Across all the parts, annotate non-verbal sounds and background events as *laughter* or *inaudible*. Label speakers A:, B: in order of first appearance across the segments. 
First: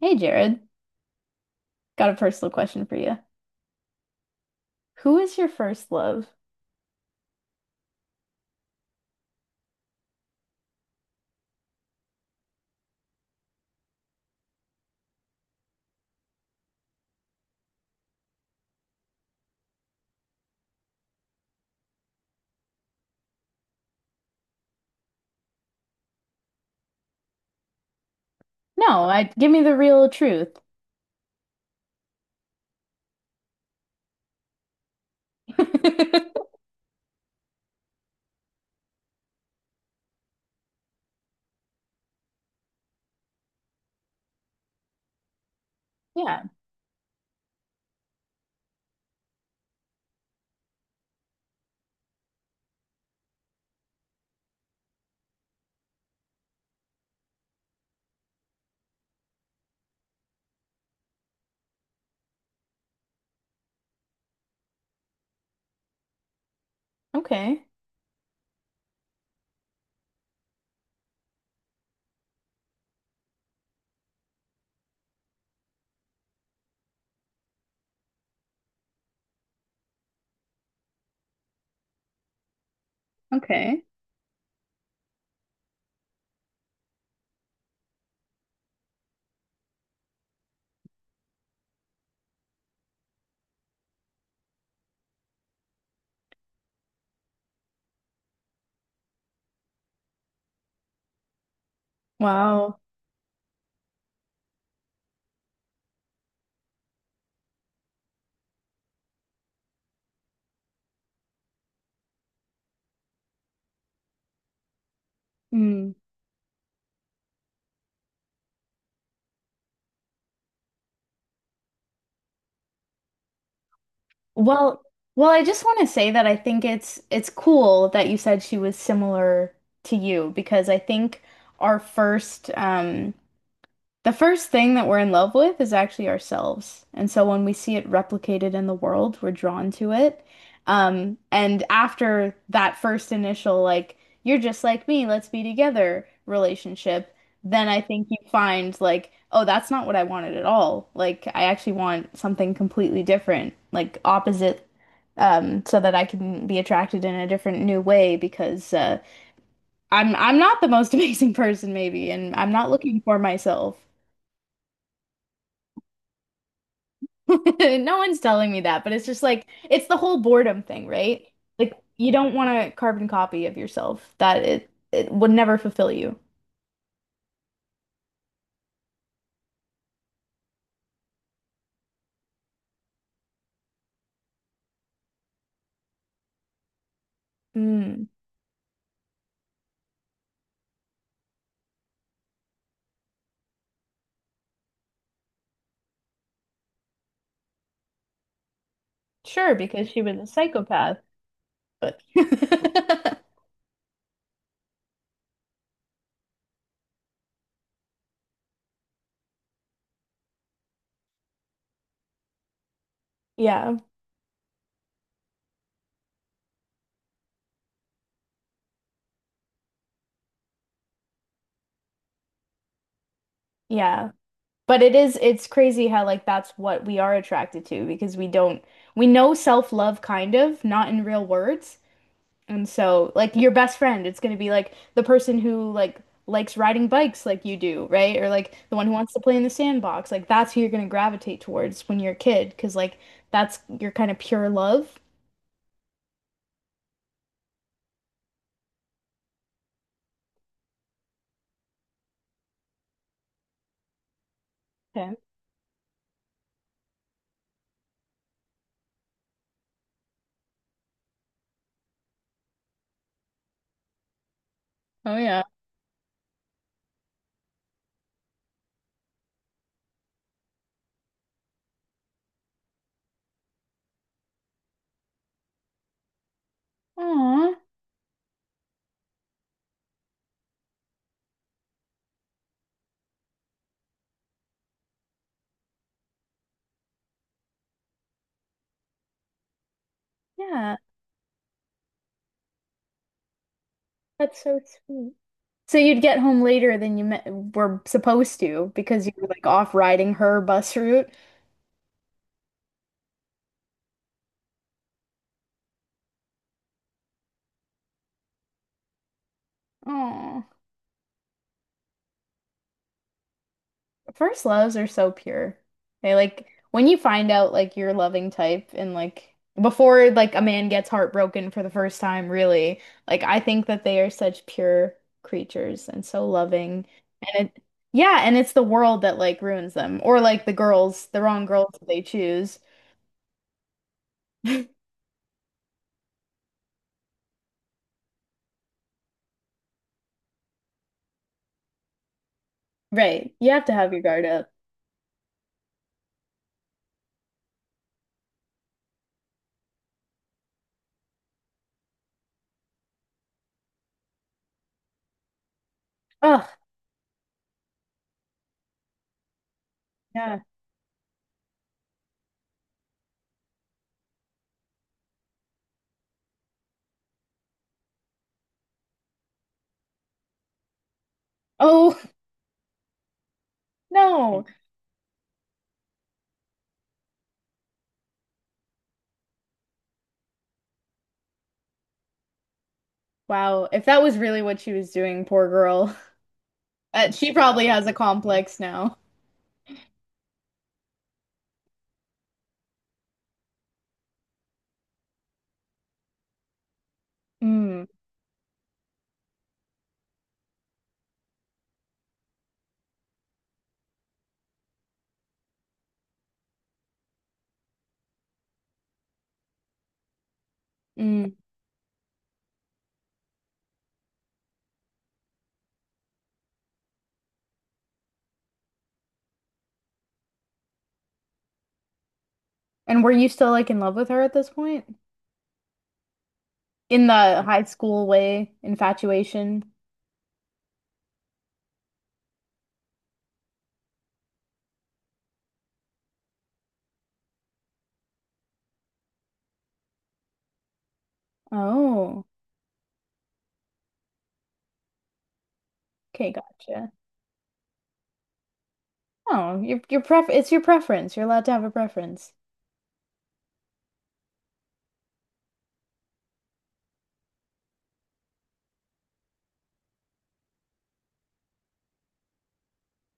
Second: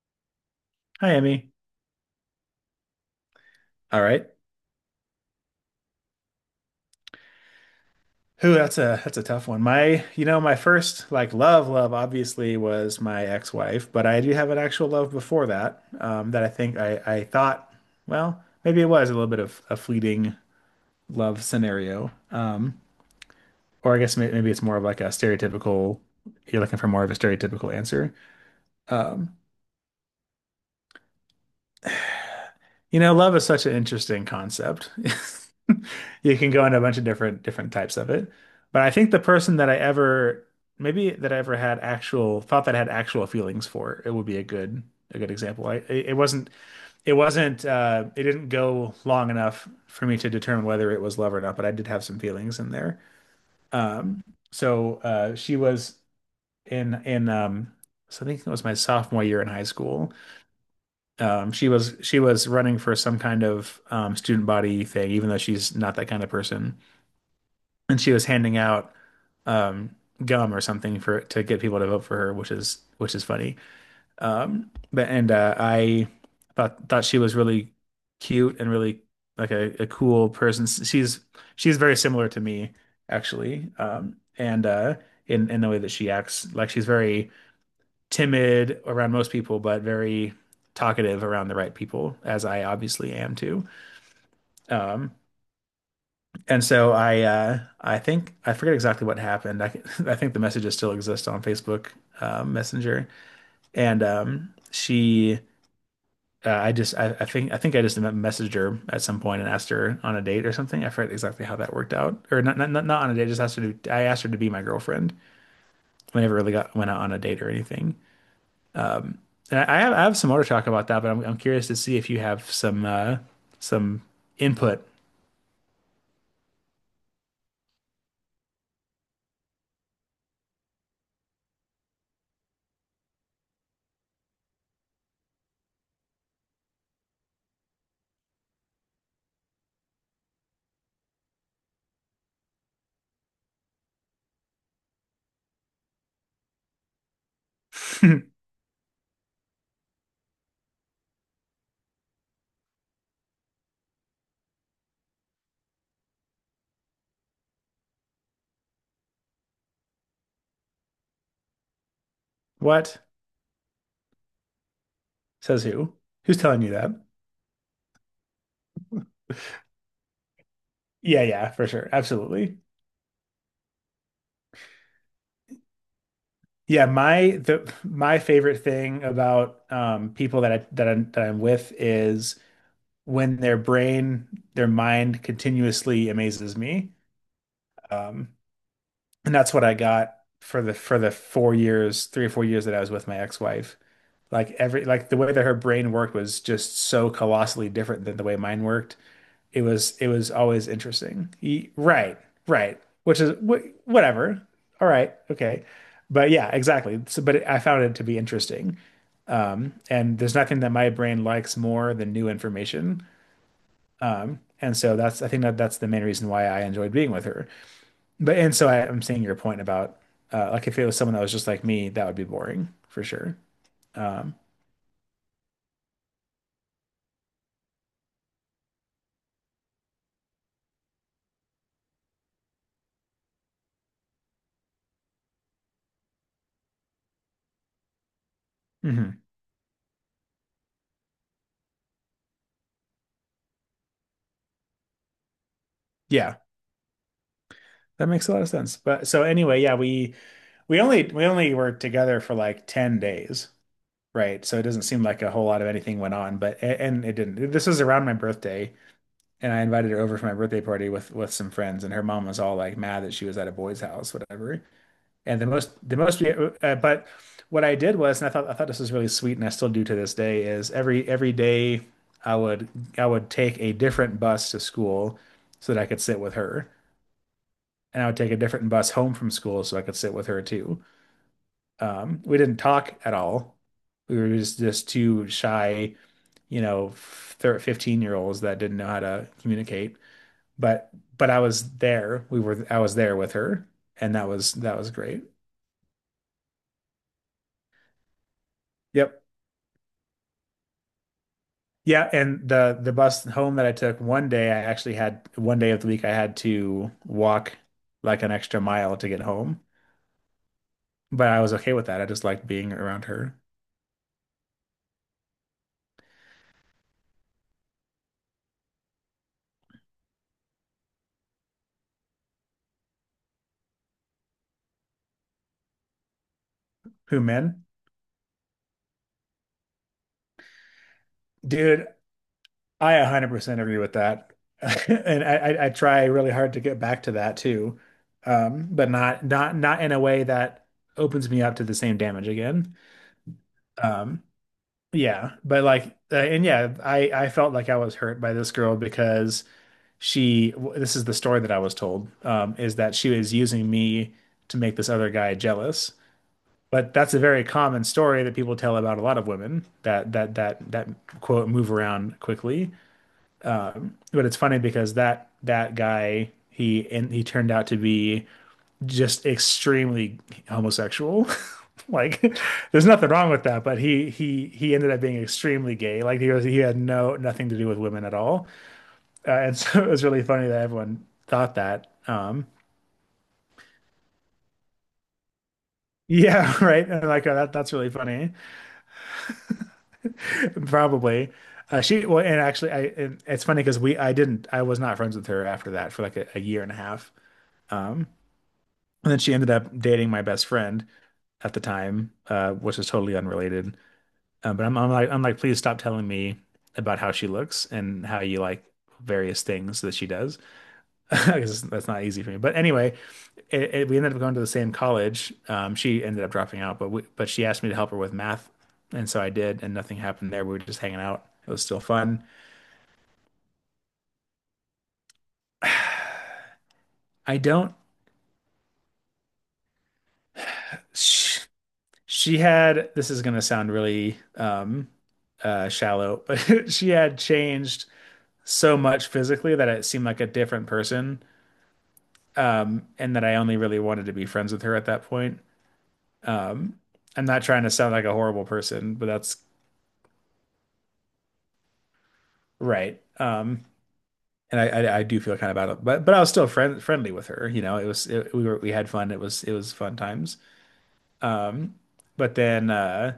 A: Hey Jared,
B: Hi, Emmy.
A: got a personal question for you.
B: All right.
A: Who is your first love?
B: Who, that's a tough one. My first love, love obviously was my ex-wife, but I do have an actual love before that. That I think I thought, well, maybe it was a little bit of a fleeting love scenario. Or I guess maybe it's more of a stereotypical. You're looking for more of a stereotypical answer.
A: No, I
B: Um,
A: give me the real truth.
B: You know, love is such an interesting concept. *laughs* You can
A: *laughs*
B: go into a bunch of different types of it. But I think the person that I ever maybe that I ever had actual thought that I had actual feelings for, it would be a good example. I it it
A: Yeah,
B: wasn't it wasn't it didn't go long enough for me to determine whether it was love or not, but I did have some feelings in there. Um she was in, I think it was my sophomore year in high school. She was running for some kind of student body thing, even though she's not that kind of person.
A: okay.
B: And she was handing out um, gum or something for to get people to vote for her, which is funny. But and I thought thought she was really cute and really a cool person. She's very similar to me actually,
A: Okay.
B: and in the way that she acts. Like, she's very timid around most people, but very talkative around the right people, as I obviously am too. Um, and so I think I forget exactly what happened. I, *laughs* I think the messages still exist on Facebook
A: Wow.
B: Messenger, and she. I just, I think I just messaged her at some point and asked her on a date or something. I forget exactly how that worked out. Or not on a date. Just asked her I asked her to be my girlfriend.
A: Hmm.
B: We never really got went out on a date or anything. And I have some more to talk about that, but I'm curious to see if you have some
A: Well,
B: input.
A: I just want to say that I think it's cool that you said she was similar to you because I think our first The first thing that we're in love with is actually ourselves. And so when we see it replicated in the world, we're drawn to it. And after that first initial, like, you're just like me, let's be together relationship, then I think you
B: *laughs*
A: find, like, oh, that's not what I wanted at all. Like, I actually want something completely different, like opposite, so that I can be attracted in a different new way because I'm not the most *laughs* amazing person, maybe, and I'm not looking
B: What?
A: for myself.
B: Says who? Who's telling you that?
A: *laughs* No one's telling me that, but it's just like it's the whole boredom thing,
B: Yeah,
A: right?
B: yeah, for
A: Like
B: sure.
A: you don't want
B: Absolutely.
A: a carbon copy of yourself that it would never fulfill you.
B: My favorite thing about people that I that I'm with is when their mind continuously amazes me.
A: Mm,
B: Um, and that's what I got for 3 or 4 years that I was with my ex-wife. Like, every like the way that her brain worked was just so colossally different than the way mine worked.
A: sure,
B: It
A: because
B: was
A: she was a
B: always
A: psychopath,
B: interesting.
A: but
B: Right, right. Which
A: *laughs*
B: is wh Whatever. All right. Okay. But yeah, exactly. But I found it to be interesting. And there's nothing that my brain likes more than new information.
A: yeah,
B: And so that's I think that that's the main reason why I enjoyed being with her. But and so I, I'm seeing your point about like, if it was someone that was just like me, that would be boring for sure.
A: yeah.
B: Um,
A: But it is it's crazy how like that's what we are attracted to because we don't we know self-love kind of, not in real words. And so, like your best friend, it's going to be like the person who like likes riding bikes like you do, right? Or like the one who wants to
B: mhm.
A: play in the sandbox. Like that's who you're going to gravitate towards when you're a kid, because like that's your kind of pure love.
B: Yeah. That makes a lot of sense. But so anyway, yeah, we only were together for like 10 days, right? So it doesn't seem
A: Okay.
B: like a whole lot of anything went on, but a- and it didn't. This was around my birthday, and I invited her over for my birthday party with some friends, and her mom was all like mad that she was at a boy's house, whatever.
A: Oh
B: And
A: yeah.
B: the most we, but what I did was, and I thought this was really sweet, and I still do to this day, is every day I would I would take a different bus to school so that I could sit with her,
A: Aw,
B: and I would take a different bus home from school so I could sit with her too. We didn't talk at all. We were just two shy, you know, 15-year-olds that didn't know how to communicate.
A: yeah,
B: But I was there. We were I was there with her, and that
A: that's
B: was
A: so sweet.
B: great.
A: So you'd get home later than you me were supposed to because you
B: Yep.
A: were like off riding her bus route.
B: Yeah, and the bus home that I took one day, I actually had one day of the week I had to walk like an extra mile to get home,
A: Aw.
B: but I was okay with that. I just liked being around her.
A: First loves are so pure. They like when you find out like your loving type and like before like a man gets heartbroken for the first time, really, like I think that they are such pure creatures and so loving.
B: Who,
A: And it
B: men?
A: Yeah, and it's the world that like ruins them or like the girls, the wrong girls that
B: Dude,
A: they choose.
B: I 100% agree with that. *laughs*
A: *laughs*
B: And I try really hard to get back to that too. But not in a way that opens me up to the same damage again.
A: Right. You have to have your
B: Um,
A: guard up.
B: yeah, but like and yeah, I felt like I was hurt by this girl because this is the story that I was told, is that she was using me to make this other guy jealous.
A: Oh,
B: But that's a very common story that people tell about a lot of women that that
A: yeah.
B: that that quote move around quickly. But it's funny because that guy, he turned out to be just extremely homosexual. *laughs*
A: Oh,
B: Like, there's nothing wrong with that, but
A: *laughs* no.
B: he ended up being extremely gay. Like, he was he had no nothing to do with women at all. And *laughs* so it was really funny that everyone thought that.
A: Wow. If that was really what she was doing, poor girl. *laughs*
B: Yeah, *laughs* right. And
A: She probably
B: that's
A: has
B: really
A: a
B: funny.
A: complex now.
B: *laughs* Probably. She well and actually I and it's funny because we I didn't I was not friends with her after that for like a year and a half.
A: Mm,
B: Um and then she ended up dating my best friend at the time, which is totally unrelated. But I'm like, please stop telling me about how she looks and how you like various things that she does. *laughs*
A: mm.
B: Because that's not easy for me. But anyway, we ended up going to the same college. She ended up dropping out, but she asked me to help her with math, and so I did, and nothing happened there. We were just hanging out. It was still fun.
A: And were you still like in love with her at this point? In
B: I
A: the high
B: don't.
A: school way, infatuation?
B: She, she had. This is gonna sound really shallow, but *laughs* she had changed so much physically that it seemed like a different person,
A: Oh,
B: and that I only really wanted to be friends with her at that point.
A: okay,
B: Um,
A: gotcha.
B: I'm not trying to sound like a horrible person, but that's
A: Oh, your pref it's your preference. You're allowed to have a preference.
B: right. I do feel kind of bad, but I was still friendly with her. You know, we were we had fun. It was fun times. But then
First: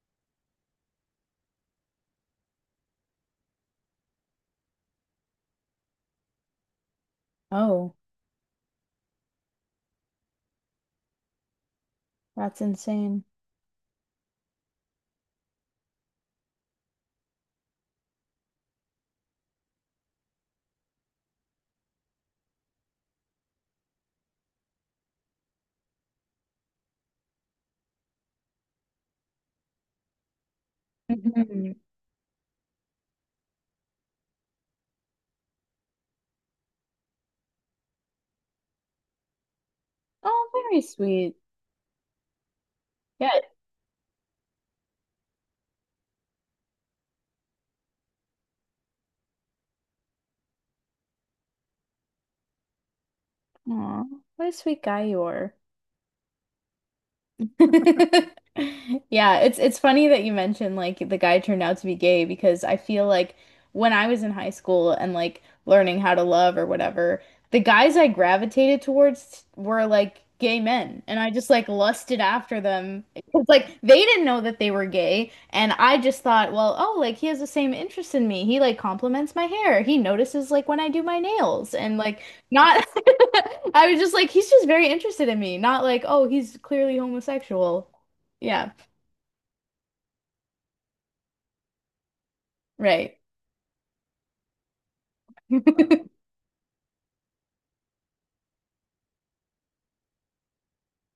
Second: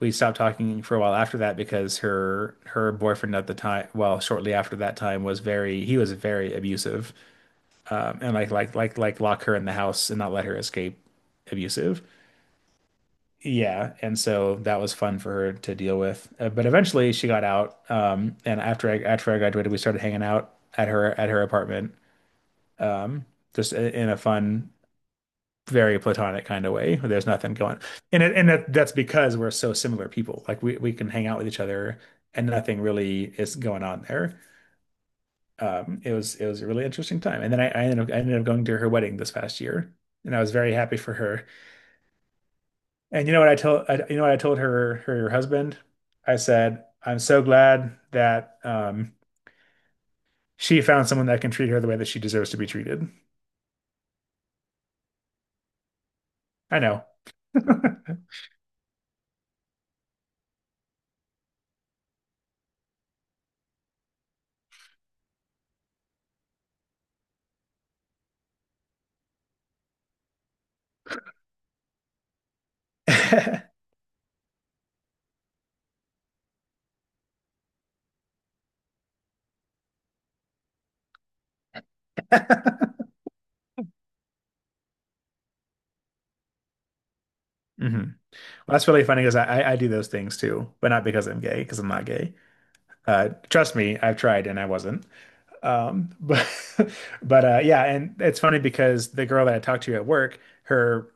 B: we stopped talking for a while after that because her boyfriend at the time, well, shortly after that time, was very abusive,
A: Oh,
B: and like lock her in the house and not let her escape abusive.
A: that's insane.
B: Yeah, and so that was fun for her to deal with. But eventually she got out. And after I graduated, we started hanging out at her apartment. Um, in a fun, very platonic kind of way. There's nothing going. And that's because we're so similar people. Like, we can hang out with each
A: Mhm.
B: other and nothing really is going on there. It was it was a really interesting time. And then I ended up going to her wedding this past year, and I
A: Oh,
B: was very
A: very
B: happy for
A: sweet.
B: her. And
A: Yeah.
B: you know what I told you know what I told her husband? I said, I'm so glad that she found someone that can treat her the way that she deserves to be treated.
A: Aw, what a sweet guy you are.
B: I know.
A: *laughs*
B: *laughs*
A: Yeah, it's funny that you mentioned like the guy turned out to be gay because I feel like when I was in high school and like learning how to love or whatever, the guys I gravitated towards were like gay men and I just like lusted after them because like they didn't know that they were gay and I just thought, well, oh, like he has the same interest in me. He like compliments my hair. He notices like when I do my nails and like not, *laughs* I was just like, he's just very interested in me. Not like, oh, he's clearly
B: Hmm.
A: homosexual.
B: Well,
A: Yeah,
B: that's really funny because, I, I do those things too, but not because I'm gay, because I'm not gay.
A: right.
B: Trust me, I've tried and I wasn't.
A: *laughs*
B: But *laughs* but yeah, and it's funny because the girl that I talked to at work, her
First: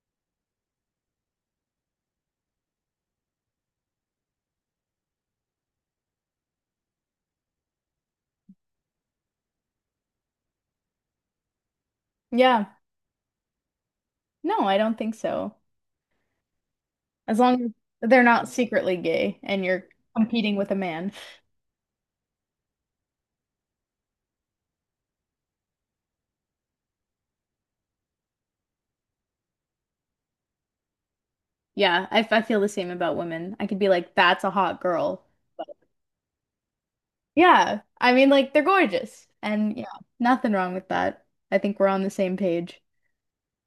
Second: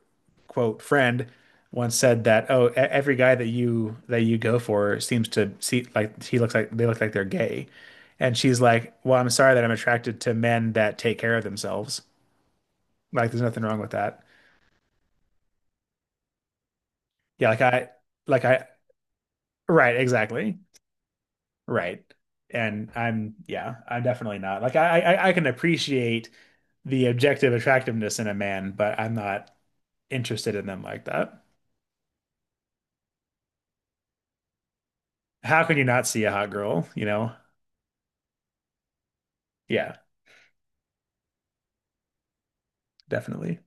B: quote friend once said that, oh, every guy that you go for seems to see like he looks like they look like they're gay. And she's like, well, I'm sorry that I'm attracted to men that take care of themselves.
A: Yeah,
B: Like, there's nothing wrong with that.
A: no, I don't think so. As
B: Yeah,
A: long as they're
B: like
A: not
B: I
A: secretly gay and you're
B: Right,
A: competing
B: exactly.
A: with a man.
B: Right. And I'm Yeah, I'm definitely not. Like I can appreciate the objective attractiveness in a man, but I'm not interested in them like that.
A: Yeah, I feel the same about women. I could be like, that's a hot girl.
B: How
A: But
B: can you not see a hot girl, you know?
A: yeah, I mean, like, they're gorgeous. And yeah,
B: Yeah,
A: nothing wrong with that. I think we're on the same page.
B: definitely.